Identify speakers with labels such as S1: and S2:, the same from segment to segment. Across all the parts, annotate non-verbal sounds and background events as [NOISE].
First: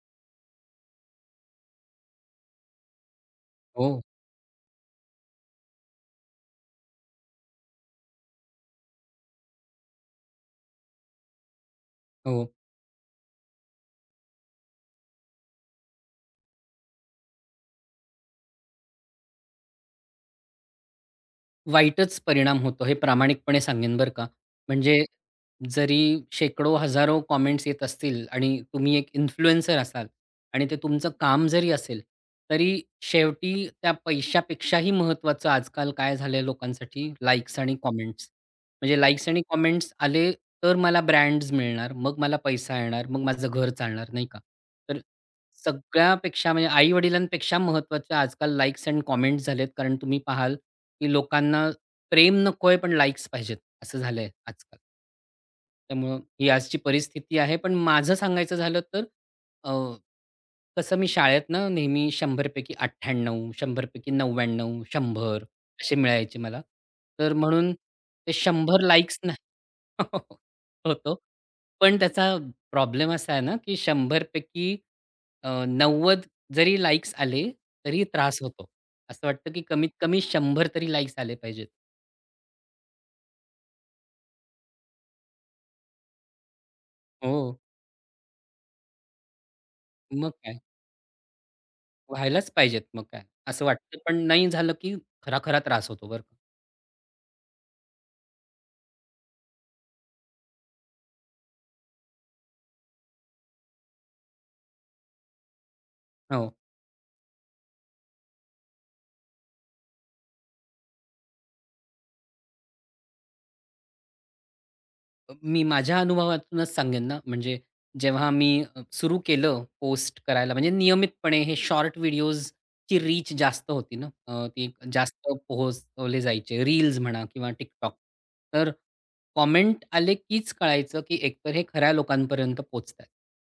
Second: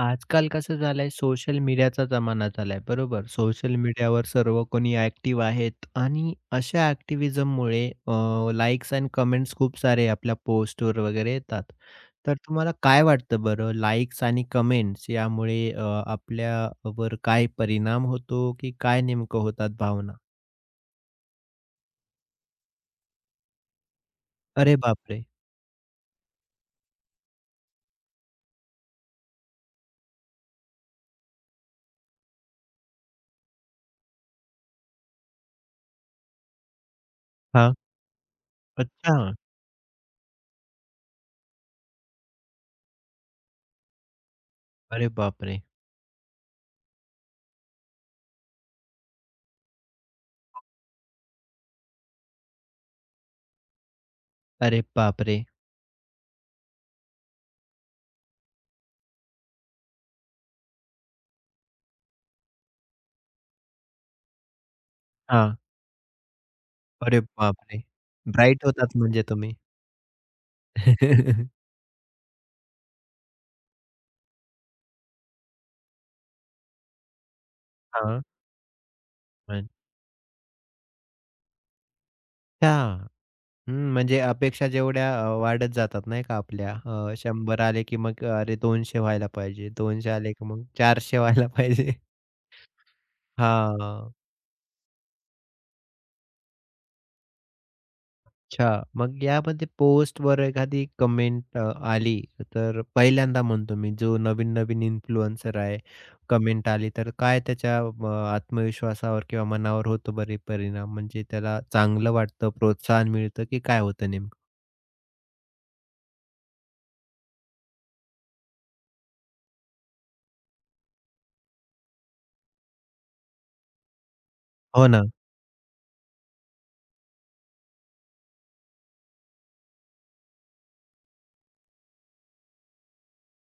S1: आजकाल कसं झालंय, सोशल मीडियाचा जमाना झालाय, बरोबर? सोशल
S2: हो,
S1: मीडियावर सर्व कोणी ॲक्टिव्ह आहेत आणि अशा ॲक्टिव्हिजममुळे लाइक्स अँड कमेंट्स खूप सारे आपल्या पोस्टवर वगैरे येतात. तर
S2: हो.
S1: तुम्हाला काय वाटतं बरं, लाइक्स आणि कमेंट्स यामुळे आपल्यावर काय परिणाम होतो, की काय नेमकं होतात भावना?
S2: वाईटच परिणाम होतो हे प्रामाणिकपणे सांगेन बरं का.
S1: अरे
S2: म्हणजे
S1: बापरे!
S2: जरी शेकडो, हजारो कॉमेंट्स येत असतील आणि तुम्ही एक इन्फ्लुएन्सर असाल आणि ते तुमचं काम जरी असेल, तरी शेवटी त्या पैशापेक्षाही महत्त्वाचं आजकाल काय झालंय लोकांसाठी लाइक्स
S1: हां.
S2: आणि कमेंट्स. म्हणजे
S1: अच्छा.
S2: लाइक्स आणि कमेंट्स आले तर मला ब्रँड्स मिळणार, मग मला पैसा येणार, मग माझं घर चालणार नाही का? तर
S1: अरे बापरे!
S2: सगळ्यापेक्षा म्हणजे आई-वडिलांपेक्षा महत्त्वाच्या आजकाल लाइक्स एंड कमेंट्स झालेत. कारण तुम्ही पाहाल की लोकांना प्रेम नकोय, पण लाइक्स पाहिजेत, असं झालंय आजकाल.
S1: अरे बापरे!
S2: त्यामुळं ही आजची परिस्थिती आहे. पण माझं सांगायचं झालं तर कसं मी शाळेतनं नेहमी 100 पैकी 98, 100 पैकी 99, 100
S1: हां.
S2: असे मिळायचे मला.
S1: अरे
S2: तर म्हणून
S1: बापरे!
S2: ते
S1: ब्राईट
S2: 100
S1: होतात
S2: लाइक्स
S1: म्हणजे तुम्ही.
S2: नाही [LAUGHS] होतो.
S1: [LAUGHS]
S2: पण त्याचा प्रॉब्लेम असा आहे ना, की 100 90 जरी लाइक्स आले तरी
S1: हां.
S2: त्रास होतो. असं वाटतं, की कमीत कमी 100 तरी लाइक्स आले पाहिजेत.
S1: अच्छा. हं, म्हणजे अपेक्षा जेवढ्या वाढत जातात नाही का आपल्या.
S2: हो.
S1: 100 आले की मग अरे 200 व्हायला पाहिजे, 200
S2: मग
S1: आले की
S2: काय
S1: मग 400 व्हायला पाहिजे. [LAUGHS]
S2: व्हायलाच पाहिजेत मग काय असं वाटतं.
S1: हां.
S2: पण नाही झालं, की खरा-खरा त्रास होतो बरं का.
S1: अच्छा. मग यामध्ये पोस्टवर एखादी कमेंट आली तर पहिल्यांदा म्हणतो मी जो नवीन-नवीन इन्फ्लुएन्सर आहे,
S2: हो.
S1: कमेंट आली तर काय त्याच्या आत्मविश्वासावर किंवा मनावर होतो बरे परिणाम? म्हणजे त्याला चांगलं वाटतं, प्रोत्साहन मिळतं की काय होतं नेमकं?
S2: मी माझ्या अनुभवातूनच सांगेन ना, म्हणजे जेव्हा मी सुरू केलं पोस्ट करायला, म्हणजे नियमितपणे हे शॉर्ट व्हिडिओजची रीच जास्त होती ना, ती
S1: हो ना.
S2: जास्त पोहोचवले जायचे. रील्स म्हणा किंवा TikTok. तर कॉमेंट आले कीच कळायचं, की एकतर हे खऱ्या लोकांपर्यंत पोहोचतायत.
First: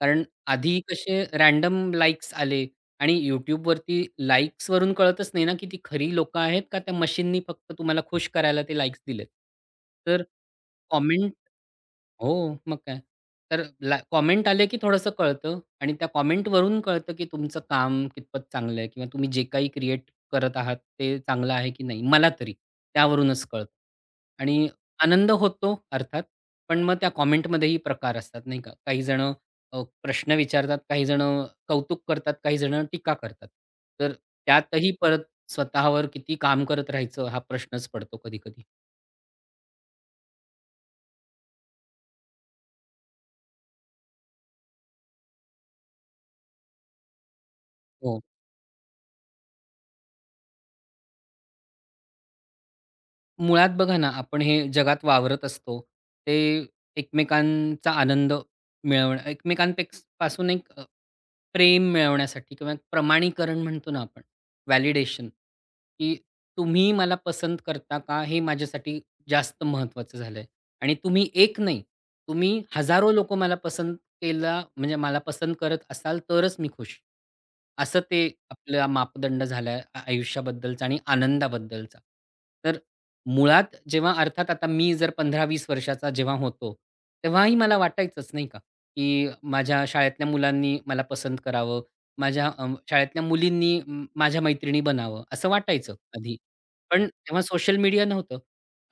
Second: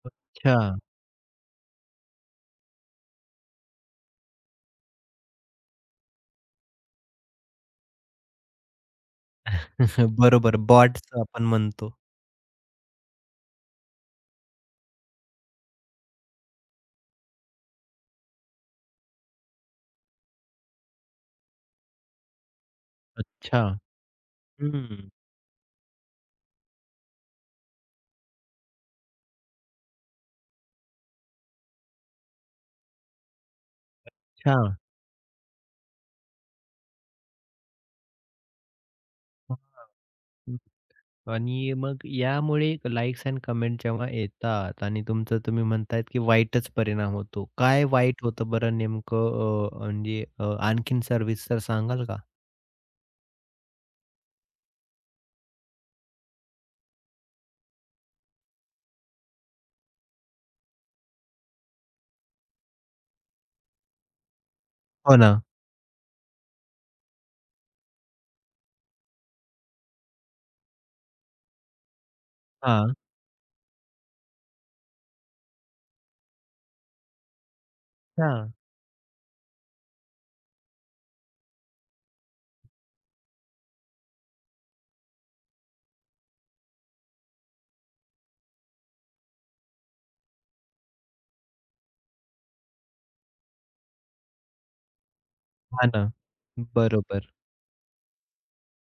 S2: कारण
S1: अच्छा.
S2: आधी कसे रँडम लाइक्स आले आणि YouTubeवरती लाइक्सवरून कळतच नाही ना, की ती खरी लोकं आहेत का त्या मशीननी फक्त तुम्हाला खुश करायला ते लाइक्स दिलेत.
S1: [LAUGHS]
S2: तर
S1: बरोबर, बॉट्स
S2: कॉमेंट
S1: आपण म्हणतो.
S2: हो, मग काय. तर कॉमेंट आले की थोडंसं कळतं आणि त्या कॉमेंटवरून कळतं की तुमचं काम कितपत चांगलं आहे किंवा तुम्ही जे काही क्रिएट करत आहात ते चांगलं आहे की नाही. मला तरी त्यावरूनच
S1: अच्छा.
S2: कळतं. आणि
S1: हं.
S2: आनंद होतो अर्थात, पण मग त्या कॉमेंटमध्येही प्रकार असतात नाही का. काही जणं प्रश्न विचारतात, काही जणं कौतुक करतात, काही जणं टीका करतात. तर
S1: अच्छा.
S2: त्यातही परत स्वतःवर किती काम करत राहायचं हा प्रश्नच पडतो कधी-कधी.
S1: हं. आणि मग यामुळे लाइक्स एंड कमेंट जेव्हा येतात आणि तुमचं तुम्ही म्हणतायत, की वाईटच परिणाम होतो. काय
S2: हो.
S1: वाईट होतं बरं नेमकं म्हणजे आणखीन सर्विस तर सांगाल का?
S2: मुळात बघा ना, आपण हे जगात वावरत असतो. ते एकमेकांचा आनंद मिळवणं पासून एक प्रेम मिळवण्यासाठी किंवा एक प्रमाणीकरण म्हणतो ना आपण,
S1: हो
S2: व्हॅलिडेशन,
S1: ना.
S2: की तुम्ही मला पसंत करता का? हे माझ्यासाठी जास्त महत्त्वाचं झालंय. आणि तुम्ही एक नाही, तुम्ही
S1: हां.
S2: हजारो लोकं मला पसंत केला म्हणजे मला पसंत करत असाल तरच मी खुश. असं ते
S1: हां.
S2: आपला मापदंड झाला आयुष्याबद्दलचा आणि आनंदाबद्दलचा. तर मुळात जेव्हा अर्थात आता मी जर 15-20 वर्षाचा जेव्हा होतो, तेव्हाही मला वाटायचंच नाही का, की माझ्या शाळेतल्या मुलांनी मला पसंत करावं, माझ्या शाळेतल्या मुलींनी माझ्या मैत्रिणी बनावं, असं
S1: हां
S2: वाटायचं
S1: ना.
S2: आधी. पण
S1: बरोबर,
S2: तेव्हा सोशल मीडिया नव्हतं.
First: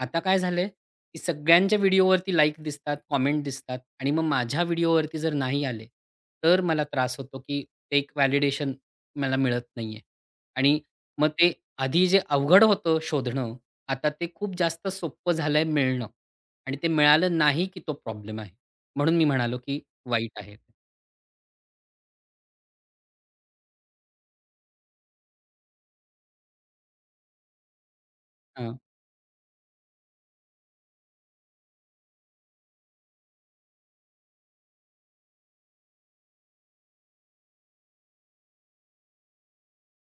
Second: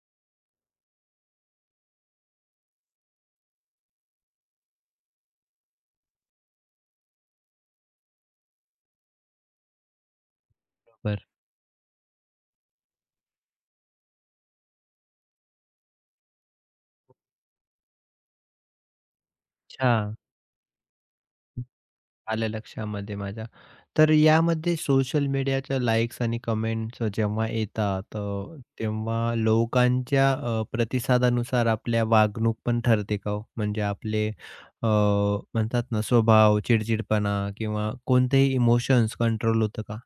S2: आता काय झालंय, की सगळ्यांच्या व्हिडिओवरती लाइक दिसतात, कॉमेंट दिसतात आणि मग माझ्या व्हिडिओवरती जर नाही आले, तर मला त्रास होतो, की ते एक व्हॅलिडेशन मला मिळत नाहीये. आणि
S1: बरोबर.
S2: मग ते आधी जे अवघड होतं शोधणं, आता ते खूप जास्त सोपं झालंय मिळणं आणि ते मिळालं नाही की तो प्रॉब्लेम आहे. म्हणून मी म्हणालो की
S1: अच्छा.
S2: वाईट आहे.
S1: आलं लक्षामध्ये माझ्या. तर यामध्ये सोशल मीडियाच्या लाइक्स आणि कमेंट्स जेव्हा येतात
S2: हां.
S1: तेव्हा लोकांच्या प्रतिसादानुसार आपल्या वागणूक पण ठरते का हो? म्हणजे आपले म्हणतात ना स्वभाव, चिडचिडपणा किंवा कोणतेही इमोशन्स कंट्रोल होतं का?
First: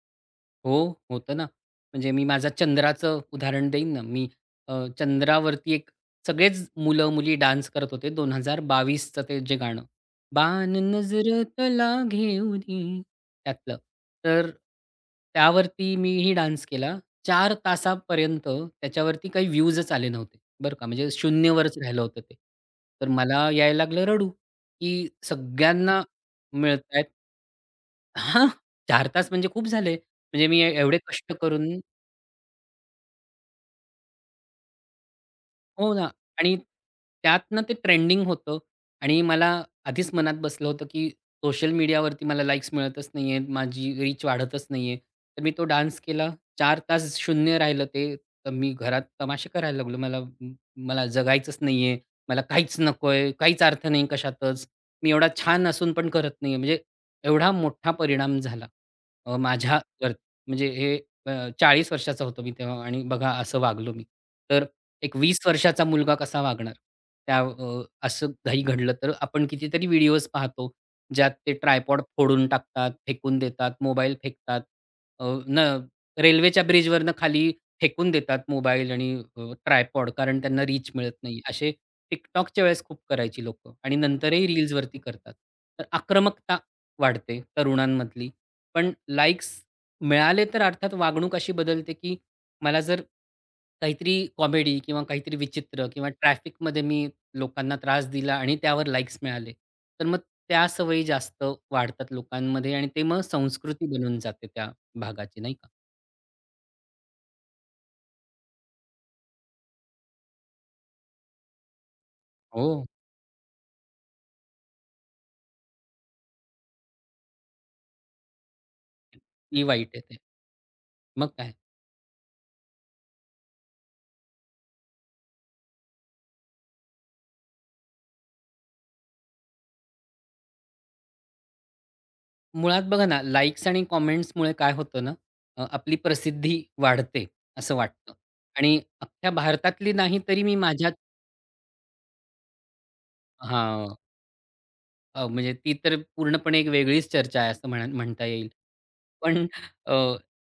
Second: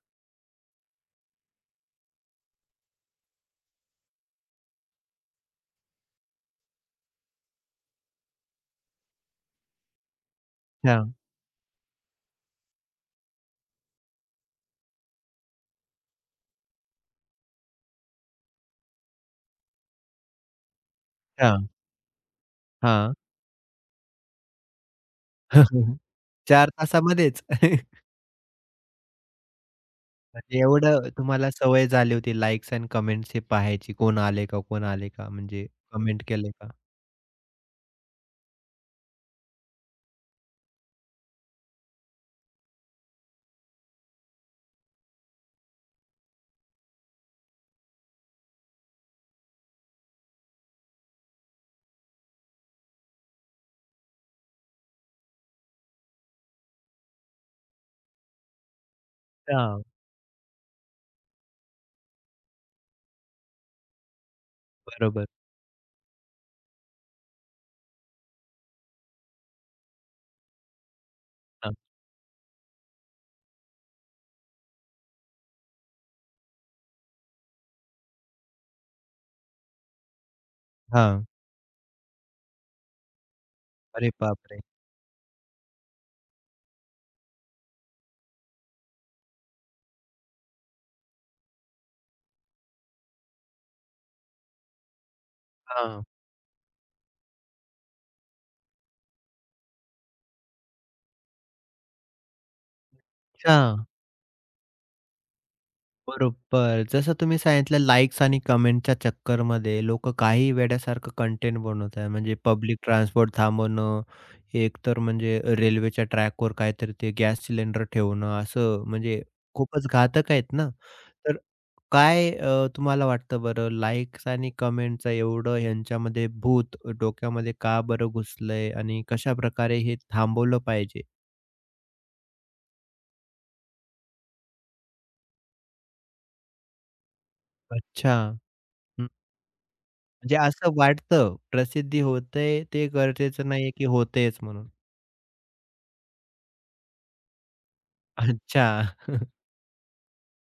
S2: हो, होतं ना. म्हणजे मी माझं चंद्राचं उदाहरण देईन ना. मी अ, चंद्रावरती एक सगळेच मुलं-मुली डान्स करत होते. 2022 चं ते जे गाणं, "बाण
S1: अच्छा,
S2: नजरेतला घेऊ दे" त्यातलं. तर त्यावरती मीही डान्स केला. 4 तासापर्यंत त्याच्यावरती काही व्ह्यूजच आले नव्हते, बरं का. म्हणजे
S1: अच्छा.
S2: शून्यवरच राहिलं होतं ते. तर
S1: हां.
S2: मला यायला लागलं रडू, की
S1: [LAUGHS]
S2: सगळ्यांना
S1: 4
S2: मिळतायत
S1: तासामध्येच? [LAUGHS]
S2: हां, 4 तास म्हणजे खूप झाले. म्हणजे
S1: म्हणजे
S2: मी एवढे
S1: एवढं
S2: कष्ट
S1: तुम्हाला
S2: करून
S1: सवय झाली होती लाइक्स अँड कमेंट्स हे पाहायची. कोण आले का, कोण आले का? म्हणजे
S2: हो ना
S1: कमेंट केले
S2: आणि
S1: का?
S2: त्यातनं ते ट्रेंडिंग होतं आणि मला आधीच मनात बसलं होतं, की सोशल मीडियावरती मला लाईक्स मिळतच नाही आहेत, माझी रीच वाढतच नाही आहे. तर मी तो डान्स केला. 4 तास शून्य राहिलं ते. तर मी घरात तमाशे करायला लागलो. मला मला जगायचंच नाही आहे. मला काहीच नको आहे. काहीच अर्थ नाही कशातच. मी एवढा छान असून पण करत नाही आहे. म्हणजे एवढा मोठा परिणाम झाला.
S1: अच्छा.
S2: माझ्यावर म्हणजे हे अ, वर्षाचा होतो मी तेव्हा आणि बघा असं वागलो मी. तर एक
S1: बरोबर.
S2: 20 वर्षाचा मुलगा कसा वागणार? त्या असं काही घडलं तर आपण कितीतरी व्हिडिओज पाहतो, ज्यात ते ट्रायपॉड फोडून टाकतात, फेकून देतात, मोबाईल फेकतात. अ, न रेल्वेच्या ब्रिजवरनं खाली फेकून देतात मोबाईल आणि ट्रायपॉड कारण त्यांना रीच मिळत
S1: हां.
S2: नाही. असे TikTokच्या वेळेस खूप करायची लोकं आणि
S1: अरे
S2: नंतरही
S1: बापरे!
S2: रील्सवरती करतात. तर आक्रमकता वाढते तरुणांमधली. पण लाइक्स मिळाले तर अर्थात वागणूक अशी बदलते, की मला जर काहीतरी कॉमेडी किंवा काहीतरी विचित्र
S1: हां.
S2: किंवा ट्रॅफिकमध्ये मी लोकांना त्रास दिला आणि त्यावर लाईक्स मिळाले, तर मग त्या सवयी जास्त वाढतात लोकांमध्ये आणि ते मग
S1: अच्छा.
S2: संस्कृती बनून जाते त्या भागाची, नाही का?
S1: बरोबर. जसं तुम्ही सांगितलं लाइक्स आणि कमेंटच्या चक्करमध्ये लोकं काही वेड्यासारखं कंटेंट बनवत आहे. म्हणजे
S2: हो.
S1: पब्लिक ट्रान्सपोर्ट थांबवणं, एक तर म्हणजे रेल्वेच्या ट्रॅकवर काहीतरी ते गॅस सिलेंडर ठेवणं, असं म्हणजे
S2: ही
S1: खूपच
S2: वाईट आहे ते.
S1: घातक आहेत ना.
S2: मग
S1: तर
S2: काय?
S1: काय तुम्हाला वाटतं बरं लाइक्स आणि कमेंटचं एवढं ह्यांच्यामध्ये भूत डोक्यामध्ये का बरं घुसलंय आणि कशाप्रकारे हे थांबवलं पाहिजे?
S2: मुळात बघा ना, लाईक्स आणि कमेंट्समुळे काय होतं ना, आपली प्रसिद्धी वाढते असं वाटतं
S1: अच्छा.
S2: आणि अख्ख्या भारतातली नाही
S1: म्हणजे
S2: तरी मी
S1: असं
S2: माझ्याच
S1: वाटतं प्रसिद्धी होतेय, ते गरजेचं नाहीये की
S2: हां.
S1: होतेच म्हणून.
S2: म्हणजे ती तर पूर्णपणे एक वेगळीच चर्चा आहे असं म्हणा म्हणता येईल.
S1: अच्छा.
S2: पण अ,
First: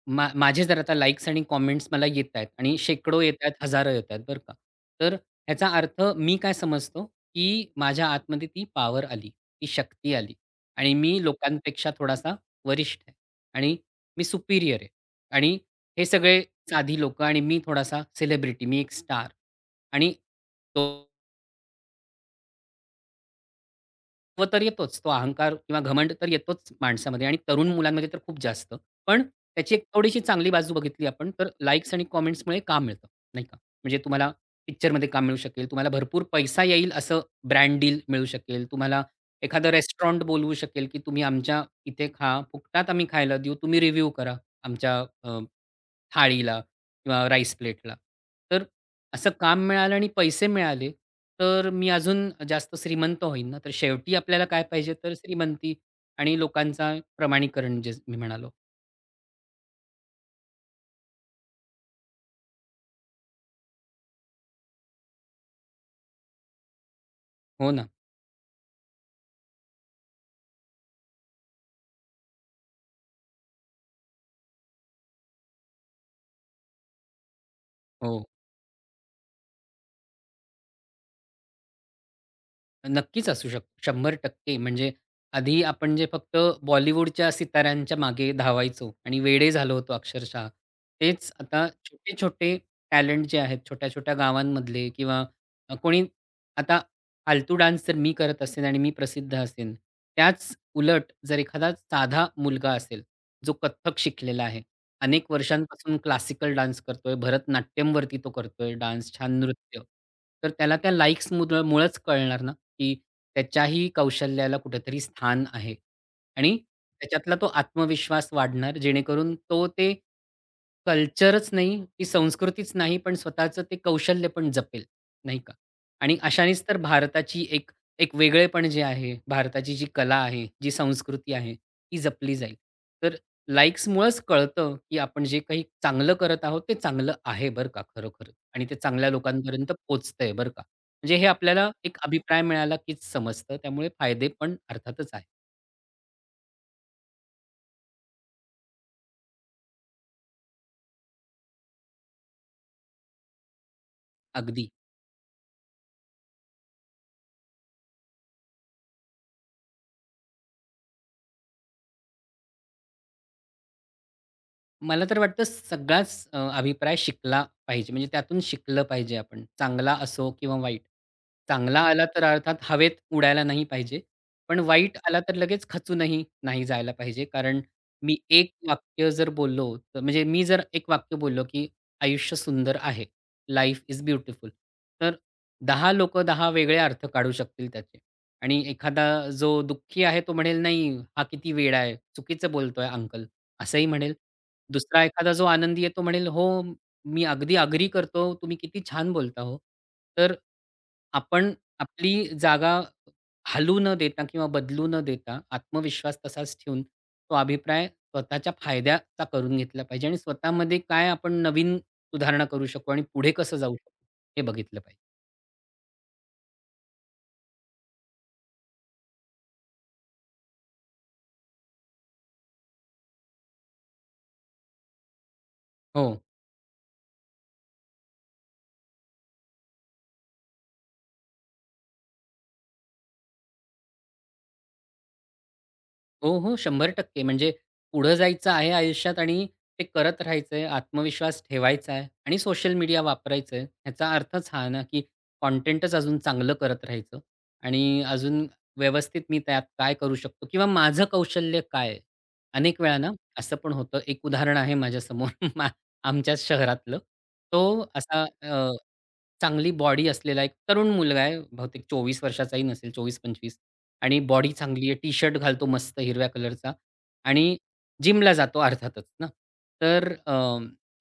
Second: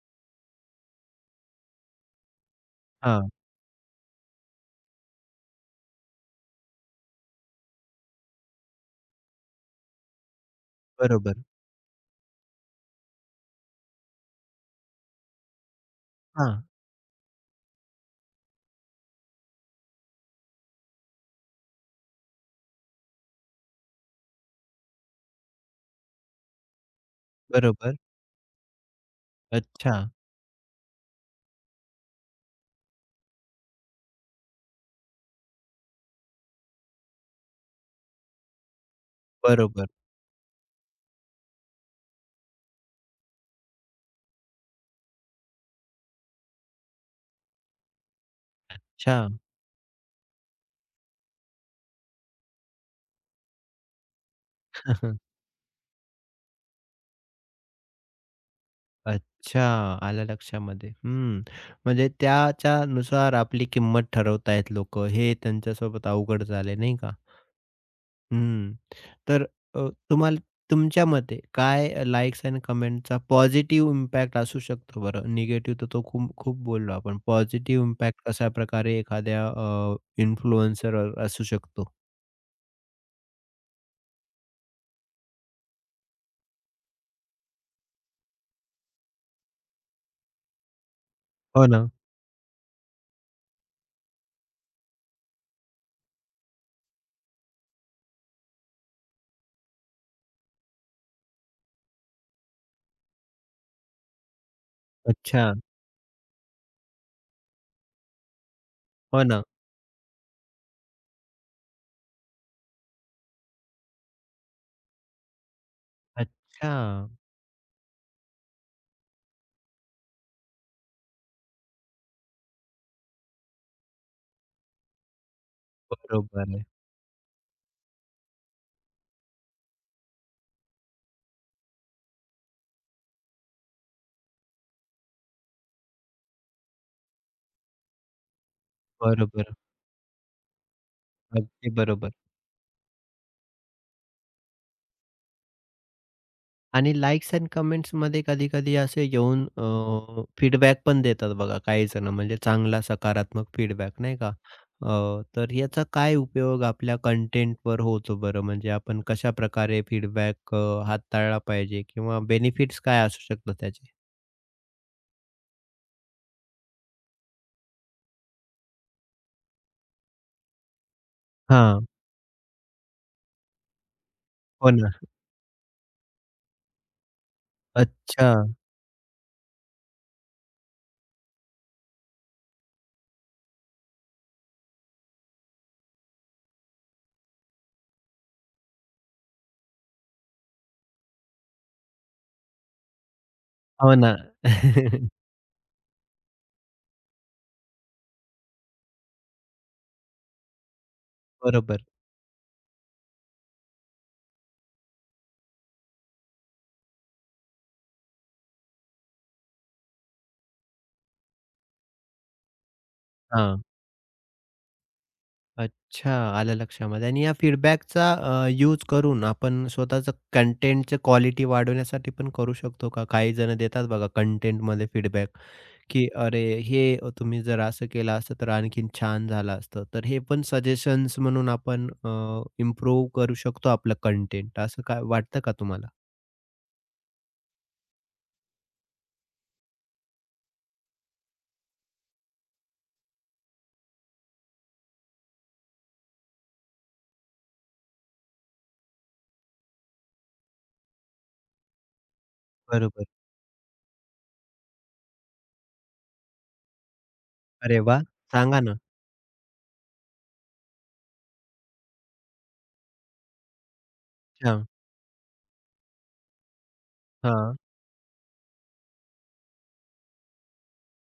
S2: माझे जर आता लाइक्स आणि कॉमेंट्स मला येतायत आणि शेकडो
S1: हां,
S2: येतायत, हजारो येतायत बरं का. तर ह्याचा अर्थ मी काय समजतो, की माझ्या आतमध्ये ती पॉवर आली, ती शक्ती आली आणि मी
S1: बरोबर.
S2: लोकांपेक्षा थोडासा वरिष्ठ आहे आणि मी सुपीरियर आहे आणि हे सगळे
S1: हां,
S2: साधी लोकं आणि मी थोडासा सेलिब्रिटी, मी एक स्टार आणि तो तो तर येतोच. तो अहंकार किंवा घमंड तर येतोच माणसामध्ये आणि तरुण
S1: बरोबर.
S2: मुलांमध्ये तर खूप जास्त. पण त्याची एक
S1: अच्छा,
S2: थोडीशी चांगली बाजू बघितली आपण तर लाइक्स आणि कमेंट्समुळे काम मिळतं, नाही का? म्हणजे तुम्हाला पिक्चरमध्ये काम मिळू शकेल, तुम्हाला भरपूर पैसा येईल असं ब्रँड डील मिळू शकेल, तुम्हाला एखादं
S1: बरोबर.
S2: रेस्टॉरंट बोलवू शकेल, की तुम्ही आमच्या इथे खा, फुकटात आम्ही खायला देऊ, तुम्ही रिव्ह्यू करा आमच्या थाळीला किंवा राईस प्लेटला. तर
S1: अच्छा.
S2: असं काम मिळालं आणि पैसे मिळाले, तर मी अजून जास्त श्रीमंत होईन ना. तर शेवटी आपल्याला काय पाहिजे तर श्रीमंती आणि लोकांचा प्रमाणीकरण जे मी म्हणालो.
S1: अच्छा, आलं लक्षामध्ये. हं, म्हणजे त्याच्यानुसार आपली किंमत ठरवतायत लोकं. हे त्यांच्यासोबत अवघड झाले नाही का?
S2: हो ना.
S1: हं. तर तुम्हाला तुमच्या मते काय लाइक्स आणि कमेंटचा पॉझिटिव्ह इम्पॅक्ट असू शकतो बरं? निगेटिव्ह तर तो खूप खूप बोललो आपण. पॉझिटिव्ह इम्पॅक्ट
S2: हो.
S1: कशाप्रकारे एखाद्या इन्फ्लुएन्सरवर असू शकतो?
S2: नक्कीच असू शकतो. 100% म्हणजे आधी आपण जे फक्त बॉलिवूडच्या सिताऱ्यांच्या मागे धावायचो आणि वेडे झालो होतो अक्षरशः. तेच
S1: हो
S2: आता
S1: ना.
S2: छोटे-छोटे टॅलेंट जे आहेत, छोट्या-छोट्या गावांमधले किंवा कोणी आता फालतू डान्स जर मी करत असेन आणि मी प्रसिद्ध असेन, त्याच उलट जर एखादा साधा मुलगा असेल, जो कथ्थक शिकलेला आहे, अनेक
S1: अच्छा.
S2: वर्षांपासून क्लासिकल डान्स करतोय, भरतनाट्यमवरती तो करतोय डान्स,
S1: हो
S2: छान
S1: ना.
S2: नृत्य. तर त्याला त्या लाइक्समुळं मुळंच कळणार ना, की त्याच्याही कौशल्याला कुठेतरी स्थान आहे आणि
S1: अच्छा.
S2: त्याच्यातला तो आत्मविश्वास वाढणार, जेणेकरून तो ते कल्चरच नाही, ती संस्कृतीच नाही, पण स्वतःचं ते कौशल्य पण जपेल, नाही का? आणि
S1: बरोबर
S2: अशानेच
S1: आहे.
S2: तर भारताची एक एक वेगळेपण जे आहे, भारताची जी कला आहे, जी संस्कृती आहे, ती जपली जाईल. तर लाइक्समुळेच कळतं, की आपण जे काही चांगलं करत आहोत, ते चांगलं आहे बरं का खरोखर आणि ते चांगल्या
S1: बरोबर.
S2: लोकांपर्यंत पोहोचतंय बरं का. म्हणजे हे आपल्याला
S1: अगदी
S2: एक
S1: बरोबर.
S2: अभिप्राय मिळाला, कीच समजतं. त्यामुळे फायदे पण अर्थातच आहेत.
S1: आणि लाइक्स एंड कमेंट्समध्ये कधी-कधी असे येऊन फीडबॅक पण देतात बघा काही जणं, म्हणजे चांगला सकारात्मक फीडबॅक नाही का?
S2: अगदी.
S1: तर याचा काय उपयोग आपल्या कंटेंटवर होतो बरं? म्हणजे आपण कशाप्रकारे फीडबॅक हाताळला पाहिजे किंवा बेनिफिट्स काय असू शकतात त्याचे?
S2: मला तर वाटतं सगळाच अभिप्राय शिकला पाहिजे. म्हणजे त्यातून शिकलं पाहिजे आपण. चांगला असो किंवा वाईट. चांगला
S1: हां.
S2: आला तर अर्थात हवेत उडायला नाही पाहिजे. पण
S1: हो ना.
S2: वाईट आला तर लगेच खचूनही नाही जायला पाहिजे. कारण मी
S1: अच्छा.
S2: एक वाक्य जर बोललो, तर म्हणजे मी जर एक वाक्य बोललो, की "आयुष्य सुंदर आहे. Life is beautiful." तर 10 लोकं 10 वेगळे अर्थ काढू शकतील त्याचे. आणि एखादा जो दुःखी आहे तो म्हणेल, "नाही, हा किती वेडा आहे. चुकीचं बोलतोय अंकल." असंही
S1: हो
S2: म्हणेल.
S1: ना.
S2: दुसरा
S1: [LAUGHS]
S2: एखादा जो आनंदी आहे तो म्हणेल, "हो, मी अगदी agree करतो. तुम्ही किती छान बोलता हो." तर आपण
S1: बरोबर.
S2: आपली जागा हलू न देता किंवा बदलू न देता आत्मविश्वास तसाच ठेवून तो अभिप्राय स्वतःच्या फायद्याचा करून घेतला पाहिजे आणि स्वतःमध्ये काय आपण नवीन सुधारणा करू शकू आणि पुढे कसं
S1: हां.
S2: जाऊ शकू हे बघितलं पाहिजे.
S1: अच्छा, आलं लक्षामध्ये आणि या फीडबॅकचा यूज करून आपण स्वतःचं कंटेंटचं क्वालिटी वाढवण्यासाठी पण करू शकतो का? काही जण देतात बघा कंटेंटमध्ये फीडबॅक,
S2: हो.
S1: की "अरे, हे तुम्ही जर असं केलं असतं तर आणखीन छान झालं असतं." तर हे पण सजेशन्स म्हणून आपण इम्प्रूव्ह करू शकतो आपलं कंटेंट असं काय वाटतं का तुम्हाला?
S2: हो, हो. 100% म्हणजे पुढं जायचं आहे आयुष्यात आणि ते करत राहायचंय, आत्मविश्वास ठेवायचा आहे आणि सोशल मीडिया वापरायचं आहे. ह्याचा अर्थच हा ना, की कंटेंटच अजून चांगलं करत राहायचं आणि अजून व्यवस्थित मी त्यात काय करू शकतो किंवा माझं कौशल्य काय आहे? अनेक वेळा
S1: बरोबर.
S2: ना, असं पण होतं. एक उदाहरण आहे माझ्यासमोर [LAUGHS] मा आमच्याच शहरातलं.
S1: अरे
S2: तो
S1: वाह!
S2: असा
S1: सांगा ना.
S2: चांगली बॉडी असलेला एक तरुण मुलगा आहे, बहुतेक 24 वर्षाचाही नसेल, 24-25 आणि बॉडी
S1: अच्छा.
S2: चांगली आहे. टी-शर्ट घालतो मस्त हिरव्या कलरचा
S1: हां.
S2: आणि जिमला जातो अर्थातच ना. तर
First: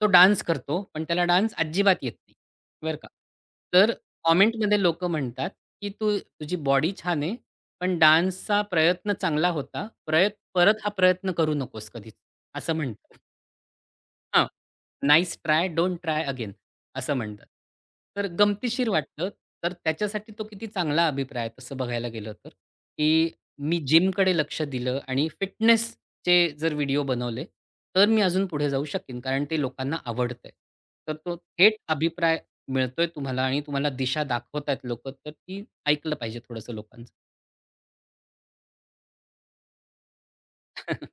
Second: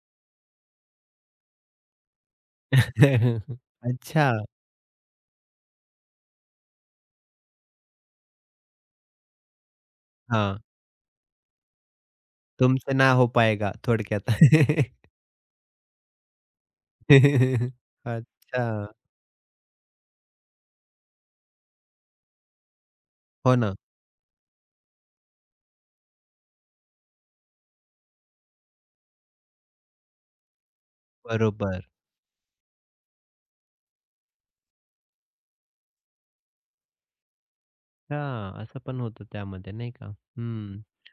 S2: तो डान्स करतो, पण त्याला डान्स अजिबात येत नाही, बरं का.
S1: [LAUGHS]
S2: तर
S1: अच्छा.
S2: कमेंटमध्ये लोकं म्हणतात, की "तू तुझी बॉडी छान आहे, पण डान्सचा प्रयत्न चांगला होता.
S1: हां.
S2: परत हा प्रयत्न करू नकोस कधीच," असं
S1: तुमसे ना
S2: म्हणतात.
S1: हो पाएगा थोडक्यात.
S2: हां.
S1: [LAUGHS]
S2: Nice try, don't try again असं म्हणतात.
S1: [LAUGHS]
S2: तर गमतीशीर
S1: अच्छा.
S2: वाटलं. तर त्याच्यासाठी तो किती चांगला अभिप्राय आहे तसं बघायला गेलं तर, की
S1: हो ना.
S2: मी जिमकडे लक्ष दिलं आणि फिटनेसचे जर व्हिडिओ बनवले, तर मी अजून पुढे जाऊ शकेन कारण ते लोकांना आवडतंय. तर तो थेट
S1: बरोबर.
S2: अभिप्राय मिळतोय तुम्हाला आणि तुम्हाला दिशा दाखवत आहेत लोकं, तर ती ऐकलं पाहिजे थोडंसं लोकांचं.
S1: हां, असं पण होतं त्यामध्ये नाही का? हं.
S2: [LAUGHS]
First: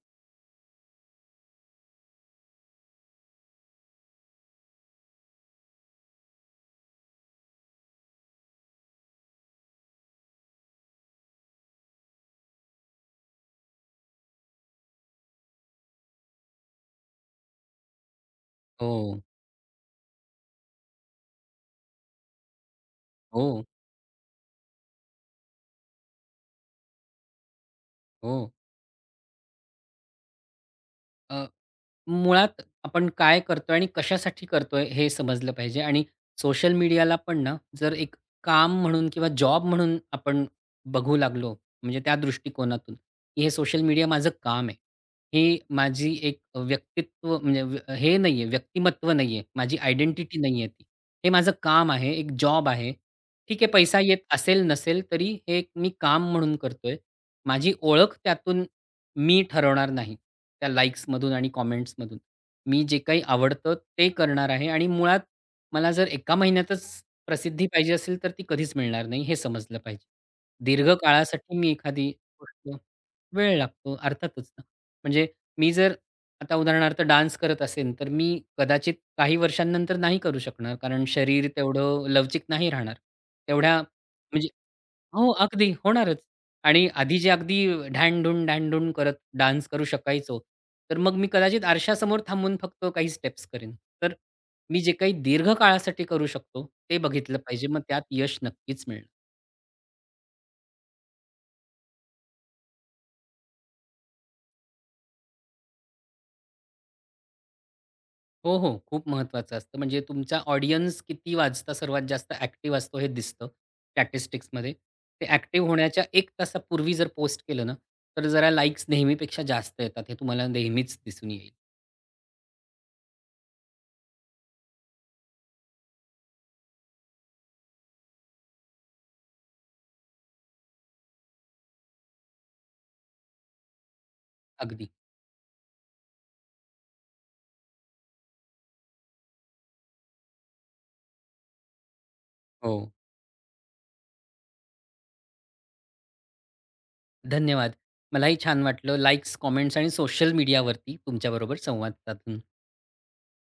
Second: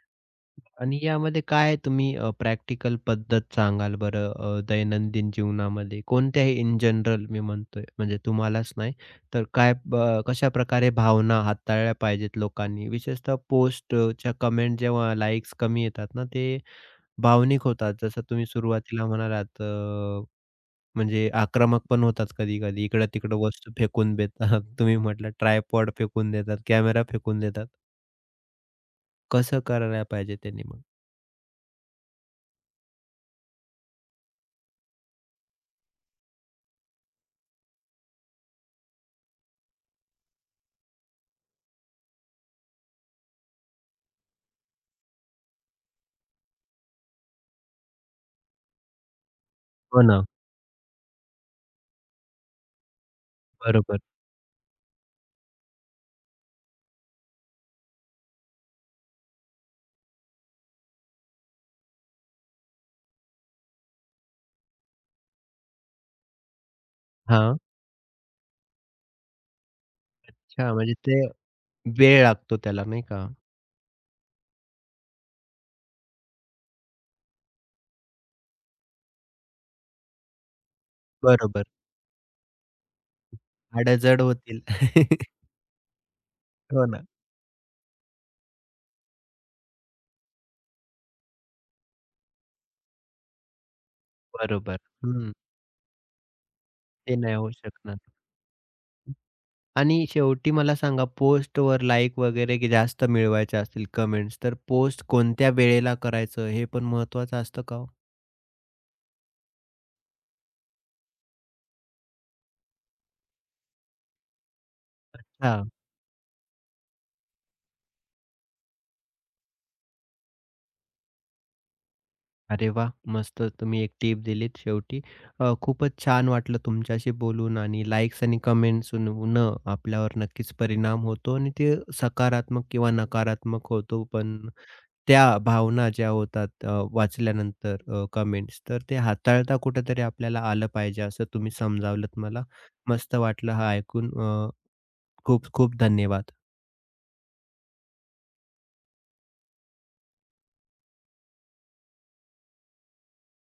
S1: आणि यामध्ये काय तुम्ही प्रॅक्टिकल पद्धत सांगाल बरं दैनंदिन जीवनामध्ये कोणत्याही इन जनरल मी म्हणतोय म्हणजे तुम्हालाच नाही तर काय कशाप्रकारे भावना हाताळल्या पाहिजेत लोकांनी विशेषतः पोस्टच्या कमेंट जेव्हा लाइक्स कमी येतात ना, ते भावनिक होतात. जसं तुम्ही सुरुवातीला
S2: हो,
S1: म्हणालात म्हणजे आक्रमक पण होतात कधी-कधी. इकडं-तिकडं
S2: हो,
S1: वस्तू फेकून देतात. [LAUGHS] तुम्ही म्हटलं ट्रायपॉड फेकून देतात, कॅमेरा फेकून देतात.
S2: हो.
S1: कसं करायला पाहिजे त्यांनी मग?
S2: मुळात आपण काय करतोय आणि कशासाठी करतोय हे समजलं पाहिजे आणि सोशल मीडियाला पण ना जर एक काम म्हणून किंवा जॉब म्हणून आपण बघू लागलो म्हणजे त्या दृष्टिकोनातून की हे सोशल मीडिया माझं काम आहे. हे माझी एक व्यक्तित्व म्हणजे व्य हे नाहीये, व्यक्तिमत्व नाहीये. माझी
S1: हो ना,
S2: आयडेंटिटी नाहीये ती. हे माझं काम आहे, एक जॉब आहे. ठीक आहे पैसा
S1: बरोबर.
S2: येत असेल, नसेल तरी हे एक मी काम म्हणून करतोय. माझी ओळख त्यातून मी ठरवणार नाही. त्या लाइक्समधून आणि कमेंट्समधून. मी जे काही आवडतं ते करणार आहे आणि मुळात मला जर एका महिन्यातच
S1: हां.
S2: प्रसिद्धी पाहिजे असेल तर ती कधीच मिळणार नाही हे समजलं पाहिजे.
S1: अच्छा
S2: दीर्घ
S1: म्हणजे ते
S2: काळासाठी मी एखादी
S1: वेळ लागतो
S2: गोष्ट
S1: त्याला नाही का?
S2: वेळ लागतो अर्थातच ना. म्हणजे मी जर आता उदाहरणार्थ डान्स करत असेन, तर मी कदाचित काही वर्षांनंतर नाही करू शकणार कारण शरीर
S1: बरोबर.
S2: तेवढं लवचिक नाही राहणार. तेवढ्या
S1: हाडं जड
S2: म्हणजे
S1: होतील.
S2: हो,
S1: [LAUGHS]
S2: अगदी होणारच.
S1: हो
S2: आणि
S1: ना,
S2: आधी जे अगदी ढांढून, ढांढून करत डान्स करू शकायचो, तर मग मी कदाचित आरशासमोर थांबून फक्त काही स्टेप्स करेन. तर मी
S1: बरोबर.
S2: जे काही
S1: हं,
S2: दीर्घ काळासाठी करू शकतो, ते
S1: ते नाही
S2: बघितलं
S1: होऊ
S2: पाहिजे. मग
S1: शकणार.
S2: त्यात यश नक्कीच मिळेल.
S1: आणि शेवटी मला सांगा पोस्टवर लाइक वगैरे की जास्त मिळवायचे असतील कमेंट्स, तर पोस्ट कोणत्या वेळेला करायचं हे पण महत्त्वाचं असतं का हो?
S2: हो, हो. खूप महत्वाचं असतं. म्हणजे तुमचा ऑडियन्स किती वाजता सर्वात जास्त ॲक्टिव्ह असतो हे दिसतं स्टॅटिस्टिक्समध्ये. ते ॲक्टिव्ह होण्याच्या 1 तासापूर्वी जर पोस्ट केलं ना, तर जरा लाइक्स नेहमीपेक्षा जास्त येतात. हे तुम्हाला नेहमीच दिसून येईल.
S1: अरे वा, मस्त तुम्ही एक टिप दिलीत शेवटी. खूपच छान वाटलं तुमच्याशी बोलून आणि लाइक्स आणि कमेंट्स न आपल्यावर नक्कीच परिणाम होतो आणि ते सकारात्मक किंवा नकारात्मक होतो. पण
S2: अगदी.
S1: त्या भावना ज्या होतात वाचल्यानंतर कमेंट्स तर ते हाताळता कुठेतरी आपल्याला आलं पाहिजे असं तुम्ही समजावलंत मला.
S2: हो.
S1: मस्त वाटलं हा ऐकून. खूप खूप धन्यवाद.
S2: धन्यवाद. मलाही छान वाटलं. लाइक्स, कॉमेंट्स आणि सोशल मीडियावरती तुमच्याबरोबर संवाद साधून.